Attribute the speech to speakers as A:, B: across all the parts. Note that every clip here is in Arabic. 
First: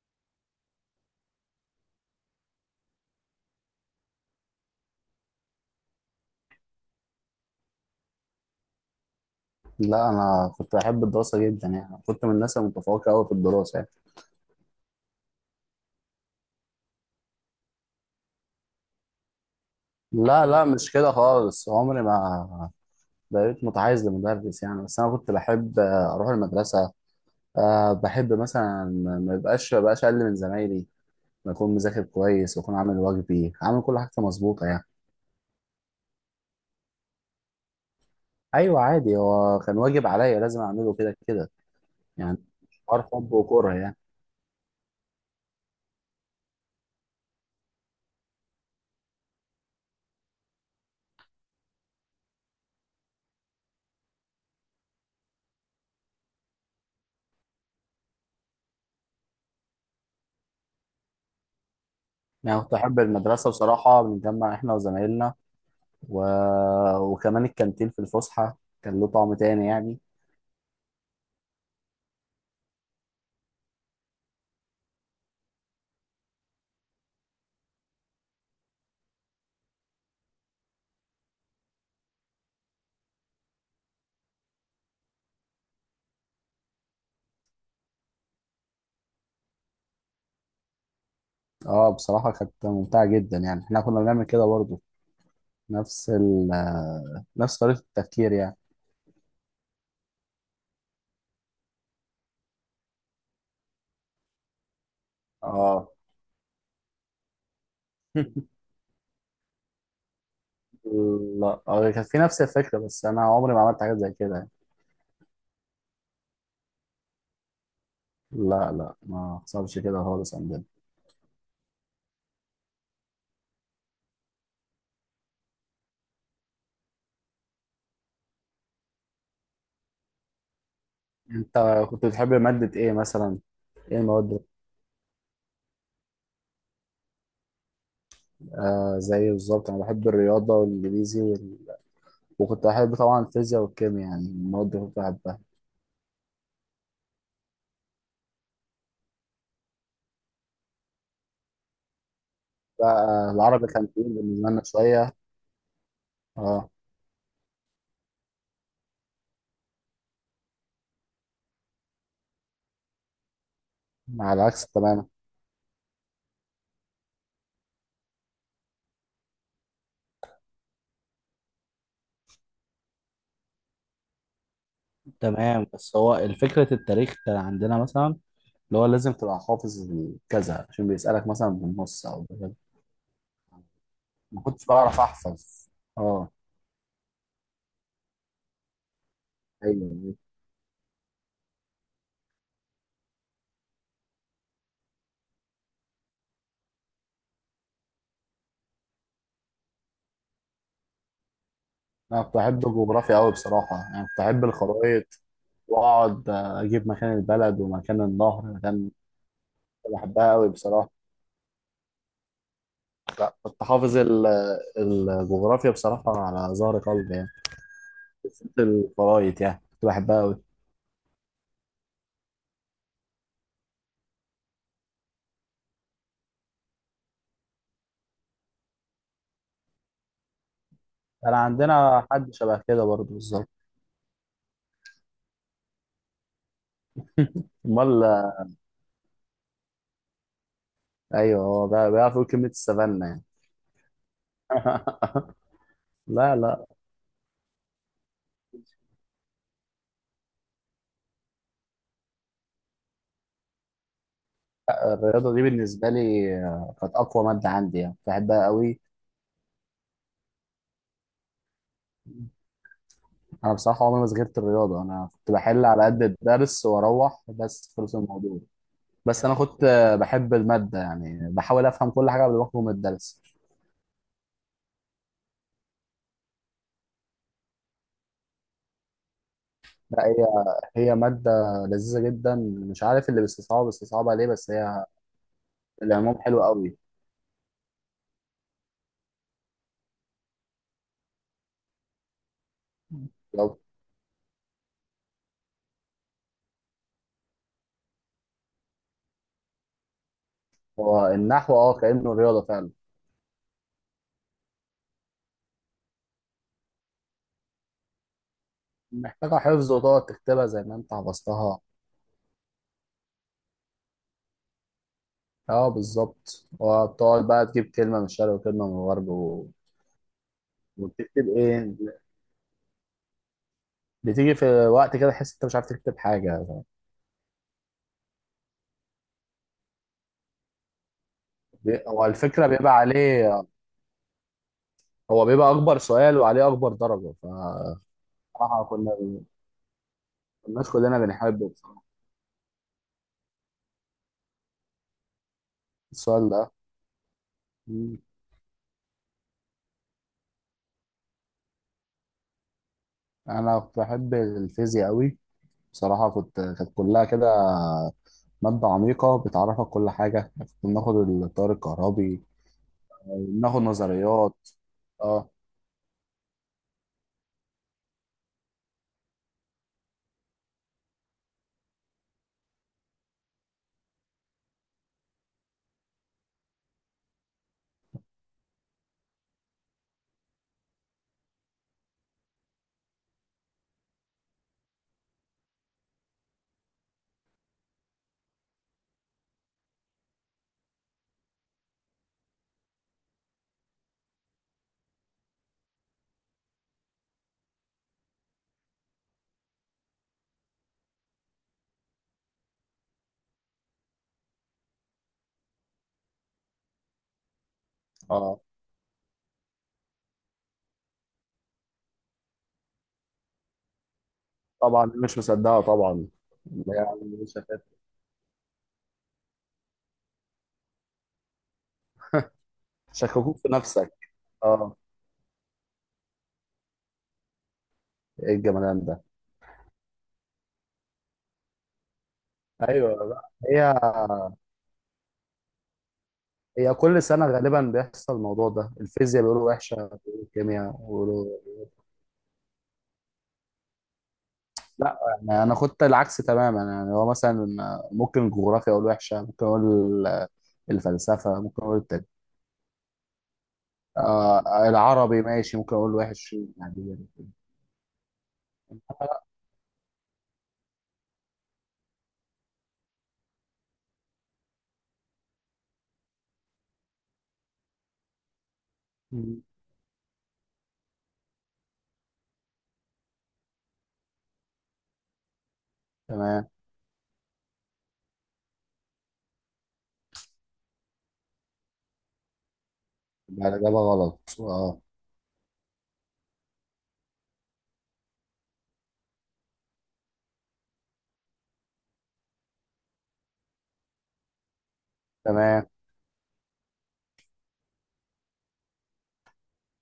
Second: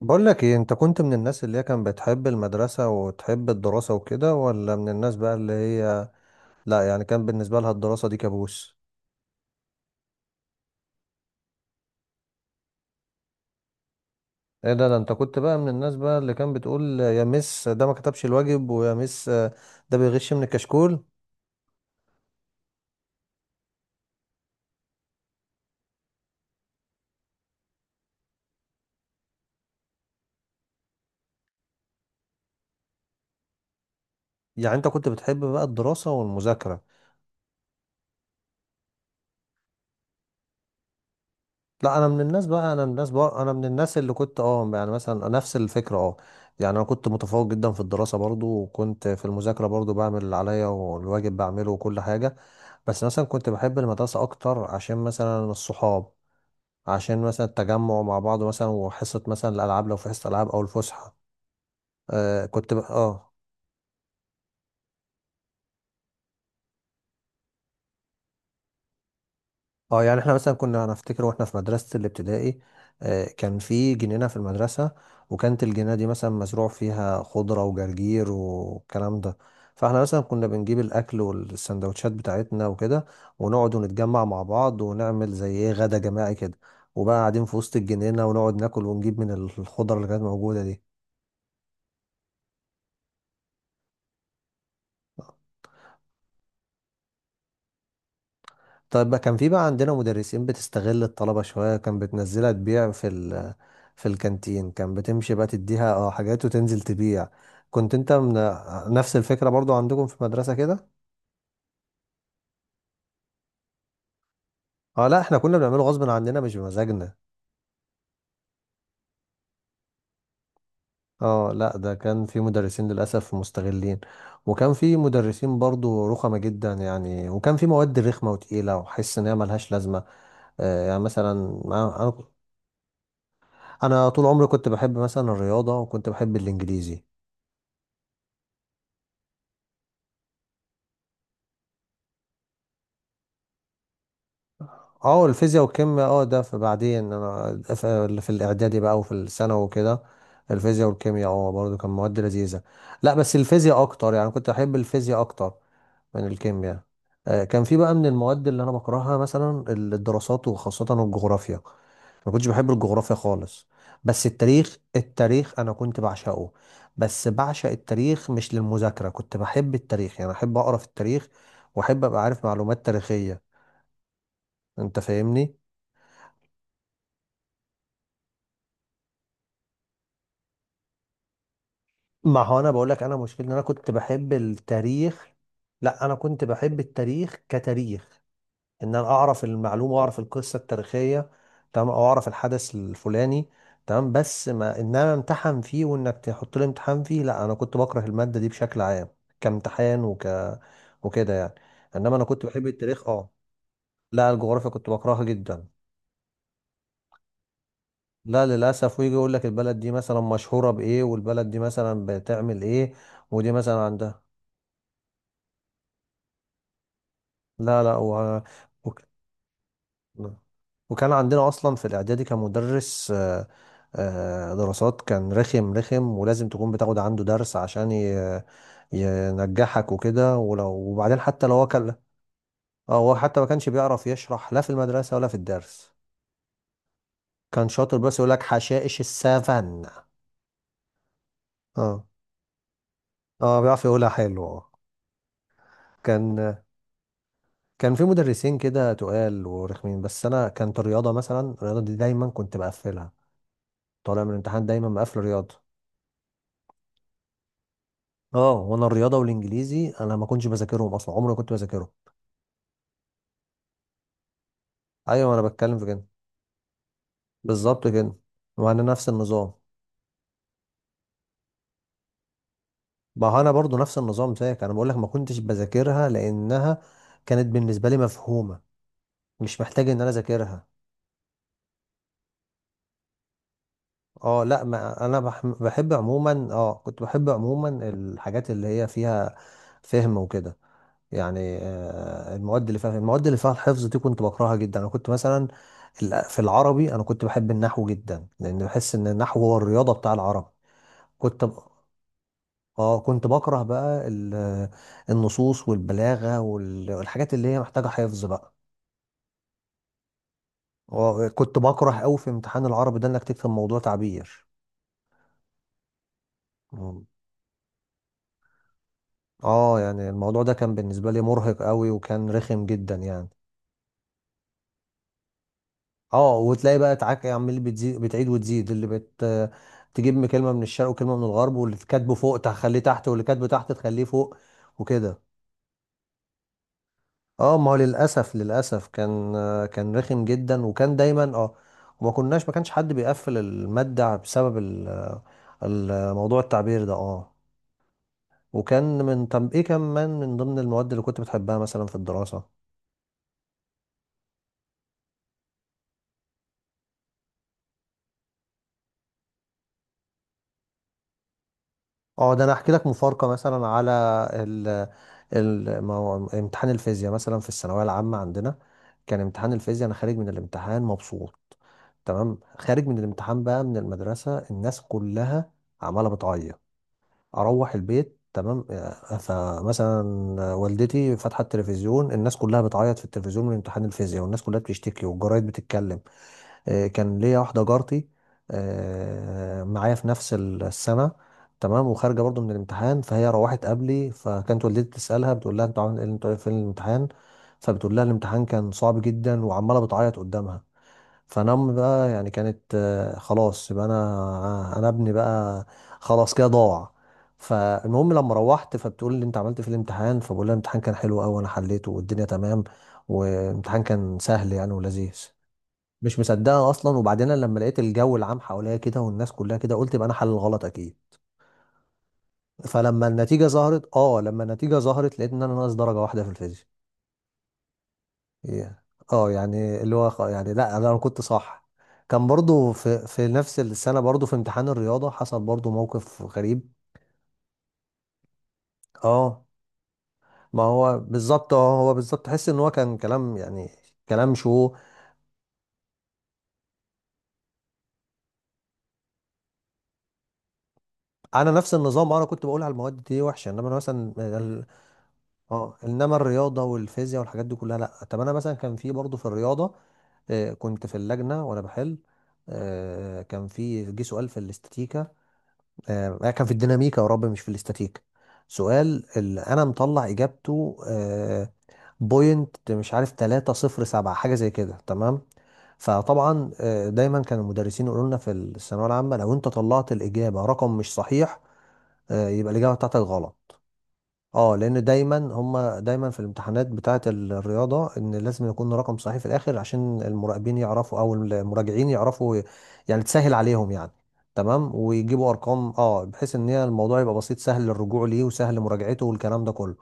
A: بقول لك ايه، انت كنت من الناس اللي هي كان بتحب المدرسة وتحب الدراسة وكده، ولا من الناس بقى اللي هي لا، يعني كان بالنسبة لها الدراسة دي كابوس؟
B: لا، انا كنت بحب الدراسه جدا، يعني كنت من الناس المتفوقه قوي في الدراسه يعني.
A: ايه ده؟ انت كنت بقى من الناس بقى اللي كان بتقول يا مس ده ما كتبش الواجب، ويا مس ده بيغش من
B: لا، لا، مش
A: الكشكول؟
B: كده خالص، عمري ما بقيت متحيز لمدرس يعني. بس انا كنت بحب اروح المدرسه. بحب مثلا ما بقاش اقل من زمايلي، بكون مذاكر كويس واكون عامل واجبي، عامل كل حاجه مظبوطه
A: يعني
B: يعني.
A: انت كنت بتحب بقى الدراسة والمذاكرة.
B: ايوه عادي، هو كان واجب عليا لازم اعمله كده كده
A: لا، انا من
B: يعني.
A: الناس بقى انا من
B: حوار
A: الناس
B: حب
A: بقى انا من
B: وكره يعني.
A: الناس اللي كنت يعني مثلا نفس الفكرة. اه يعني انا كنت متفوق جدا في الدراسة برضو، وكنت في المذاكرة برضو بعمل اللي عليا والواجب بعمله وكل حاجة. بس مثلا كنت بحب المدرسة أكتر عشان مثلا الصحاب، عشان مثلا التجمع مع بعض مثلا، وحصة مثلا الألعاب، لو في حصة ألعاب أو الفسحة. آه
B: يعني
A: كنت
B: كنت
A: ب...
B: احب
A: اه
B: المدرسه بصراحه، بنتجمع احنا وزمايلنا و... وكمان الكانتين في الفسحة كان له طعم تاني يعني.
A: اه يعني احنا مثلا كنا، انا افتكر واحنا في مدرسة الابتدائي، كان في جنينة في المدرسة. وكانت الجنينة دي مثلا مزروع فيها خضرة وجرجير والكلام ده. فاحنا مثلا كنا بنجيب الاكل والسندوتشات بتاعتنا وكده، ونقعد ونتجمع مع بعض ونعمل زي ايه، غدا جماعي كده. وبقى قاعدين في وسط الجنينة، ونقعد ناكل ونجيب من الخضرة اللي كانت موجودة دي.
B: اه، بصراحة كانت ممتعة جدا، يعني احنا كنا بنعمل كده برضه، نفس ال آه، نفس طريقة التفكير يعني.
A: طيب، ما كان في بقى عندنا مدرسين بتستغل الطلبة شوية، كان بتنزلها تبيع في ال في الكانتين. كان بتمشي بقى
B: اه
A: تديها حاجات وتنزل تبيع. كنت انت من نفس الفكرة برضو عندكم في المدرسة كده؟
B: لا، كانت في نفس الفكرة، بس انا عمري ما عملت حاجات زي كده يعني.
A: اه لا، احنا كنا بنعمله غصب عننا مش بمزاجنا.
B: لا، لا، ما حصلش كده خالص عندنا.
A: اه لا، ده كان في مدرسين للأسف مستغلين. وكان في مدرسين برضو رخمة جدا يعني، وكان في مواد رخمة وتقيلة وحس ان هي ملهاش لازمة. يعني مثلا
B: انت كنت
A: انا أنا-
B: بتحب مادة ايه مثلا؟ ايه
A: أنا طول
B: المواد؟
A: عمري كنت بحب مثلا الرياضة، وكنت بحب الانجليزي.
B: زي بالظبط، انا بحب الرياضة والانجليزي وكنت بحب طبعا الفيزياء والكيمياء، يعني المواد اللي كنت
A: اه
B: بحبها.
A: الفيزياء والكيمياء، ده في بعدين انا في الاعدادي بقى وفي الثانوي وكده. الفيزياء والكيمياء برضه كان مواد لذيذه. لا
B: لا،
A: بس
B: العربي
A: الفيزياء
B: كان تقيل
A: اكتر، يعني كنت
B: بالنسبة لنا
A: احب
B: شوية.
A: الفيزياء اكتر من
B: اه،
A: الكيمياء. كان في بقى من المواد اللي انا بكرهها مثلا الدراسات، وخاصه الجغرافيا. ما كنتش بحب الجغرافيا خالص. بس
B: على العكس
A: التاريخ،
B: تماما.
A: انا كنت بعشقه. بس بعشق التاريخ مش للمذاكره، كنت بحب التاريخ يعني احب اقرا في التاريخ، واحب ابقى عارف معلومات تاريخيه. انت فاهمني.
B: تمام، بس هو الفكرة التاريخ كان عندنا مثلا اللي هو لازم تبقى حافظ كذا عشان بيسألك مثلا بالنص أو
A: ما
B: بكذا.
A: هو انا بقول لك، انا مشكلتي ان انا كنت بحب
B: ما كنتش بعرف
A: التاريخ.
B: أحفظ.
A: لا، انا
B: اه،
A: كنت بحب التاريخ كتاريخ، ان انا اعرف
B: أيوه،
A: المعلومه
B: أيوه.
A: واعرف القصه التاريخيه. تمام، او اعرف الحدث الفلاني. تمام، بس ما ان انا امتحن فيه، وانك تحط لي امتحان فيه، لا انا كنت بكره الماده دي بشكل عام كامتحان وكده يعني. انما
B: أنا
A: انا
B: كنت
A: كنت
B: بحب
A: بحب التاريخ.
B: الجغرافيا
A: اه
B: أوي بصراحة، يعني كنت
A: لا،
B: بحب
A: الجغرافيا كنت
B: الخرايط
A: بكرهها جدا.
B: وأقعد أجيب مكان البلد ومكان النهر
A: لا
B: مكان.
A: للاسف، ويجي يقول لك البلد دي
B: كنت
A: مثلا
B: بحبها أوي
A: مشهوره
B: بصراحة.
A: بايه، والبلد دي مثلا بتعمل ايه،
B: لا،
A: ودي
B: كنت
A: مثلا
B: حافظ
A: عندها.
B: الجغرافيا بصراحة على ظهر قلبي يعني،
A: لا لا و...
B: بالذات
A: وك...
B: الخرايط، يعني كنت بحبها أوي.
A: وكان عندنا اصلا في الاعدادي، كان مدرس دراسات كان رخم، ولازم تكون بتاخد عنده درس عشان ينجحك وكده. ولو، وبعدين
B: كان
A: حتى لو هو كان،
B: عندنا حد شبه كده
A: اه
B: برضه
A: هو حتى ما
B: بالظبط.
A: كانش بيعرف يشرح لا في المدرسة ولا في الدرس. كان شاطر
B: امال.
A: بس يقول لك حشائش السفن.
B: ايوه، هو
A: اه
B: بيعرف يقول كلمه السفانه يعني.
A: اه بيعرف يقولها حلو آه.
B: لا،
A: كان
B: لا.
A: كان في مدرسين كده تقال ورخمين. بس انا كانت الرياضة، مثلا الرياضة دي دايما كنت بقفلها. طالع من الامتحان دايما مقفل
B: الرياضه دي
A: رياضة.
B: بالنسبه لي كانت اقوى ماده عندي، يعني بحبها
A: اه،
B: قوي.
A: وانا الرياضه والانجليزي انا ما كنتش بذاكرهم اصلا، عمري ما كنت بذاكرهم.
B: انا بصراحه عمري ما صغرت الرياضه، انا كنت
A: ايوه انا
B: بحل
A: بتكلم
B: على
A: في
B: قد
A: كده،
B: الدرس واروح، بس
A: بالظبط
B: خلص
A: كده.
B: الموضوع.
A: وانا نفس
B: بس انا
A: النظام.
B: كنت بحب الماده، يعني بحاول افهم كل حاجه قبل ما اخرج من الدرس.
A: ما هو انا برضو نفس النظام زيك. انا بقول لك ما كنتش بذاكرها لانها كانت بالنسبه لي مفهومه، مش محتاج ان
B: لا،
A: انا
B: هي
A: اذاكرها.
B: هي ماده لذيذه جدا، مش عارف اللي بيستصعبها بيستصعبها ليه،
A: اه
B: بس
A: لا،
B: هي
A: ما انا بح- بحب
B: العموم حلو
A: عموما،
B: قوي.
A: كنت بحب عموما الحاجات اللي هي فيها فهم وكده يعني. المواد اللي فيها
B: لو-
A: الحفظ دي كنت بكرهها جدا. انا كنت مثلا في العربي انا كنت بحب النحو جدا، لان بحس ان النحو هو الرياضه بتاع العرب.
B: هو
A: كنت ب...
B: النحو كانه رياضه فعلا،
A: اه كنت بكره بقى النصوص والبلاغه والحاجات اللي هي محتاجه حفظ بقى.
B: محتاجة حفظ وتقعد تكتبها زي ما انت
A: كنت
B: حفظتها.
A: بكره قوي في امتحان العربي ده انك تكتب موضوع تعبير.
B: اه، بالظبط،
A: مم.
B: وتقعد بقى تجيب كلمة من الشرق وكلمة من الغرب
A: اه يعني الموضوع ده كان بالنسبه لي
B: وبتكتب
A: مرهق
B: ايه؟
A: قوي، وكان رخم جدا يعني.
B: بتيجي في وقت كده تحس انت مش عارف تكتب
A: اه
B: حاجة.
A: وتلاقي بقى تعاك عمال بتزيد، بتعيد وتزيد، اللي بت تجيب كلمه من الشرق وكلمه من الغرب، واللي
B: هو
A: كاتبه فوق
B: الفكرة بيبقى
A: تخليه تحت، واللي
B: عليه،
A: كاتبه تحت تخليه فوق وكده.
B: هو بيبقى أكبر سؤال وعليه أكبر درجة،
A: اه ما هو
B: فبصراحة
A: للاسف،
B: كنا
A: كان، كان رخم جدا،
B: الناس
A: وكان
B: كلنا
A: دايما
B: بنحبه
A: اه.
B: بصراحة.
A: وما كناش، ما كانش حد بيقفل الماده بسبب
B: السؤال
A: الموضوع
B: ده.
A: التعبير ده اه.
B: مم.
A: وكان من، طب ايه كمان من ضمن المواد اللي كنت بتحبها مثلا في الدراسه؟
B: أنا كنت بحب الفيزياء أوي بصراحة، كانت كلها كده مادة عميقة بتعرفك كل حاجة، كنا بناخد التيار الكهربي،
A: اه ده انا احكي لك مفارقه
B: ناخد
A: مثلا على
B: نظريات.
A: ال
B: اه،
A: ال ما هو امتحان الفيزياء مثلا في الثانويه العامه عندنا، كان امتحان الفيزياء انا خارج من الامتحان مبسوط. تمام، خارج من الامتحان بقى من المدرسه الناس كلها عماله بتعيط. اروح البيت تمام، فمثلا والدتي فاتحه التلفزيون، الناس كلها بتعيط في التلفزيون من امتحان الفيزياء، والناس كلها بتشتكي والجرايد بتتكلم. كان ليا واحدة جارتي معايا في نفس السنة. تمام، وخارجة برضو من الامتحان، فهي روحت قبلي. فكانت والدتي تسألها، بتقول لها انتوا عامل ايه انتوا في الامتحان؟ فبتقول لها الامتحان كان صعب جدا، وعمالة بتعيط قدامها. فانا امي بقى يعني كانت خلاص يبقى انا، انا ابني بقى خلاص كده ضاع. فالمهم لما
B: اه،
A: روحت، فبتقول لي انت عملت إيه في الامتحان؟ فبقول لها الامتحان كان حلو قوي، انا حليته والدنيا تمام، والامتحان كان سهل يعني
B: طبعا
A: ولذيذ.
B: مش مصدقه طبعا.
A: مش مصدقها اصلا.
B: يعني
A: وبعدين أنا لما لقيت الجو العام حواليا كده، والناس كلها كده، قلت يبقى انا حل الغلط اكيد. فلما
B: شككوك
A: النتيجه
B: في نفسك.
A: ظهرت،
B: اه،
A: لقيت ان انا ناقص درجه واحده في الفيزياء.
B: ايه
A: إيه.
B: الجمدان ده؟
A: اه يعني اللي هو يعني لا، انا كنت صح. كان برضو
B: ايوه،
A: في
B: لا،
A: في نفس
B: هي
A: السنه برضو في امتحان الرياضه حصل برضو موقف غريب.
B: هي كل سنه غالبا بيحصل الموضوع ده، الفيزياء
A: اه
B: بيقولوا وحشه، بيقولوا
A: ما
B: الكيمياء
A: هو
B: بيقولوا.
A: بالظبط، تحس ان هو كان كلام يعني، كلام شو
B: لا، يعني انا خدت العكس تماما، يعني هو مثلا ممكن الجغرافيا اقول وحشه، ممكن اقول الفلسفه،
A: انا
B: ممكن
A: نفس
B: اقول التاريخ.
A: النظام، انا كنت بقول على المواد دي وحشه. انما أنا مثلا،
B: العربي ماشي ممكن
A: اه
B: اقول
A: انما
B: وحش
A: الرياضه
B: يعني.
A: والفيزياء والحاجات دي كلها لا. طب انا مثلا كان في برضه في الرياضه، كنت في اللجنه وانا بحل. آه، كان في جه سؤال في الاستاتيكا آه، كان في الديناميكا، يا رب مش في الاستاتيكا، سؤال اللي
B: مم.
A: انا مطلع اجابته بوينت مش عارف 307 حاجه زي كده تمام.
B: تمام.
A: فطبعا دايما كان المدرسين يقولوا لنا في الثانويه العامه لو انت طلعت الاجابه رقم مش صحيح، يبقى الاجابه بتاعتك غلط.
B: ده الاجابه غلط
A: اه
B: اه.
A: لان دايما هم، دايما في الامتحانات بتاعه الرياضه ان لازم يكون رقم صحيح في الاخر عشان المراقبين يعرفوا، او المراجعين يعرفوا يعني تسهل عليهم يعني. تمام، ويجيبوا
B: تمام.
A: ارقام اه، بحيث ان هي الموضوع يبقى بسيط سهل للرجوع ليه وسهل لمراجعته والكلام ده كله.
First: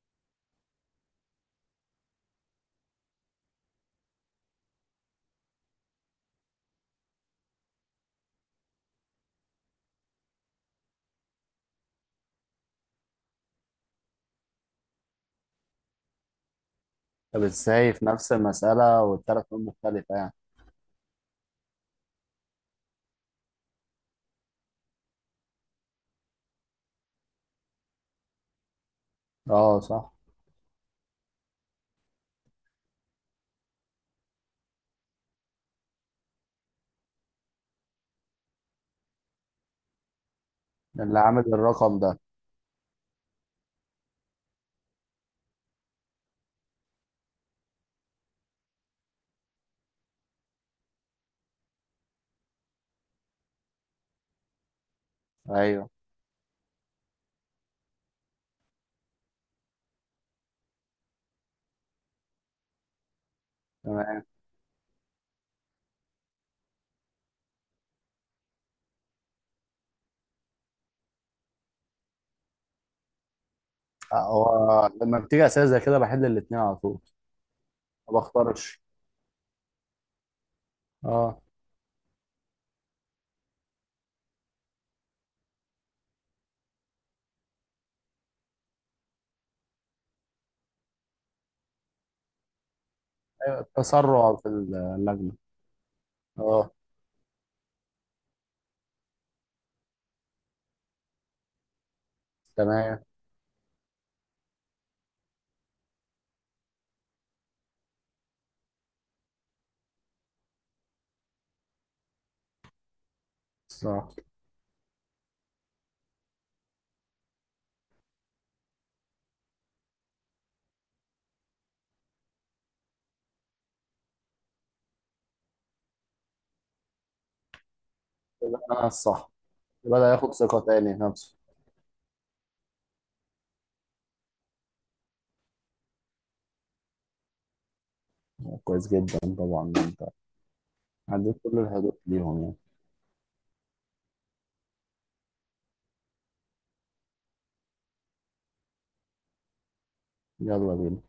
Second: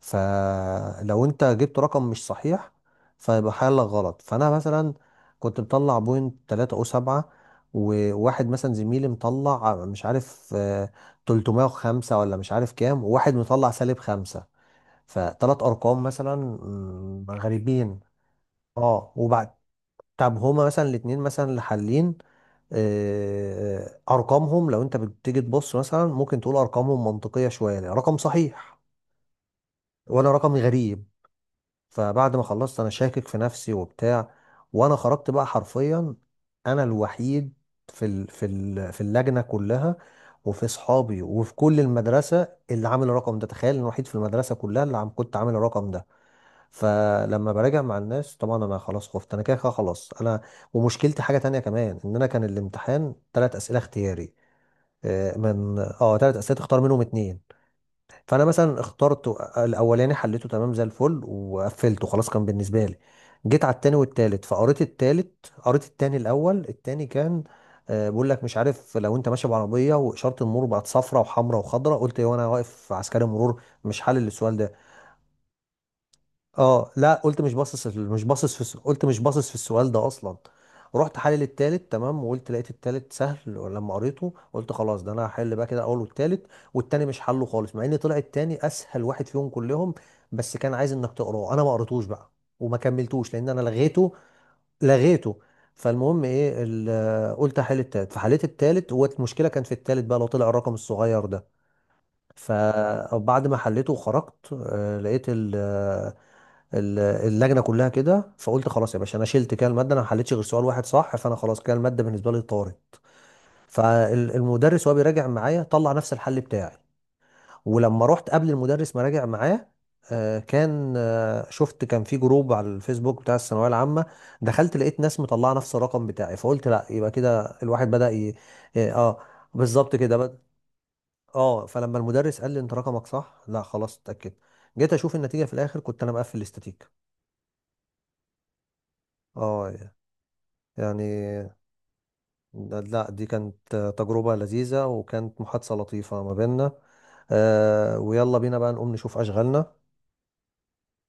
A: فلو انت جبت رقم مش صحيح فيبقى حالك غلط. فانا مثلا كنت مطلع بوينت 3 او 7، وواحد مثلا زميلي مطلع مش عارف 305 ولا مش عارف كام، وواحد مطلع سالب خمسة. فتلات ارقام مثلا
B: طب ازاي
A: غريبين.
B: في نفس المسألة
A: اه
B: والثلاث
A: وبعد،
B: نقط مختلفة يعني؟
A: طب هما مثلا الاتنين مثلا اللي حالين آه، ارقامهم لو انت بتيجي تبص مثلا ممكن تقول ارقامهم منطقية شوية، رقم صحيح،
B: اه، صح.
A: وانا رقمي غريب. فبعد ما خلصت انا شاكك في نفسي وبتاع. وانا خرجت بقى حرفيا انا الوحيد في ال في ال في اللجنه كلها، وفي
B: اللي
A: اصحابي
B: عامل
A: وفي كل
B: الرقم ده.
A: المدرسه اللي عامل الرقم ده. تخيل إن الوحيد في المدرسه كلها اللي كنت عامل الرقم ده. فلما براجع مع الناس طبعا انا خلاص خفت، انا كده كده خلاص انا. ومشكلتي حاجه تانية كمان، ان انا كان الامتحان ثلاث اسئله اختياري، آه، من
B: ايوه،
A: اه ثلاث اسئله تختار منهم اتنين. فانا مثلا اخترت الاولاني، حليته تمام زي الفل وقفلته خلاص، كان بالنسبه لي. جيت على التاني
B: تمام.
A: والتالت، فقريت التالت، قريت التاني الاول التاني كان بيقول لك مش عارف لو انت ماشي بعربيه، واشاره المرور بقت صفراء وحمراء وخضراء، قلت ايه وانا واقف عسكري مرور، مش حل السؤال ده.
B: هو لما بتيجي اسئلة زي كده بحل الاتنين على
A: اه
B: طول.
A: لا، قلت مش باصص في-
B: ما
A: مش باصص في الس-
B: بختارش.
A: قلت مش باصص في السؤال ده اصلا. رحت
B: اه،
A: حلل التالت تمام، وقلت لقيت التالت سهل، ولما قريته قلت خلاص ده انا هحل بقى كده الاول والتالت، والتاني مش حله خالص. مع ان طلع التاني اسهل واحد فيهم كلهم، بس كان عايز انك تقراه، انا ما قريتوش بقى وما كملتوش لان انا
B: أيوة، التسرع في اللجنة.
A: لغيته. فالمهم ايه
B: اه،
A: قلت هحل التالت، فحليت التالت. والمشكله كان في التالت بقى، لو طلع الرقم الصغير ده.
B: تمام،
A: فبعد ما حليته وخرجت آه، لقيت ال- آه، ال- اللجنه كلها كده، فقلت خلاص يا باشا انا شلت كده الماده، انا ما حليتش غير سؤال واحد صح، فانا خلاص كده الماده بالنسبه لي طارت.
B: صح،
A: فالمدرس وهو بيراجع معايا طلع نفس الحل بتاعي. ولما رحت قبل المدرس ما راجع معاه، آه، كان آه، شفت كان في جروب على الفيسبوك بتاع الثانويه العامه. دخلت لقيت ناس مطلعه نفس الرقم بتاعي، فقلت لا، يبقى كده الواحد بدأ
B: كده انا
A: اه
B: الصح.
A: بالظبط
B: بدأ ياخد
A: كده.
B: ثقة تاني في نفسه.
A: اه فلما المدرس قال لي انت رقمك صح، لا خلاص اتاكد. جيت اشوف النتيجه في الاخر كنت انا مقفل الاستاتيك.
B: كويس جدا، طبعا
A: اه
B: انت
A: يعني،
B: عديت كل الحدود ليهم يعني.
A: لا دي كانت تجربه لذيذه، وكانت محادثه لطيفه ما بيننا. آه، ويلا بينا بقى نقوم نشوف اشغالنا.
B: يلا بينا.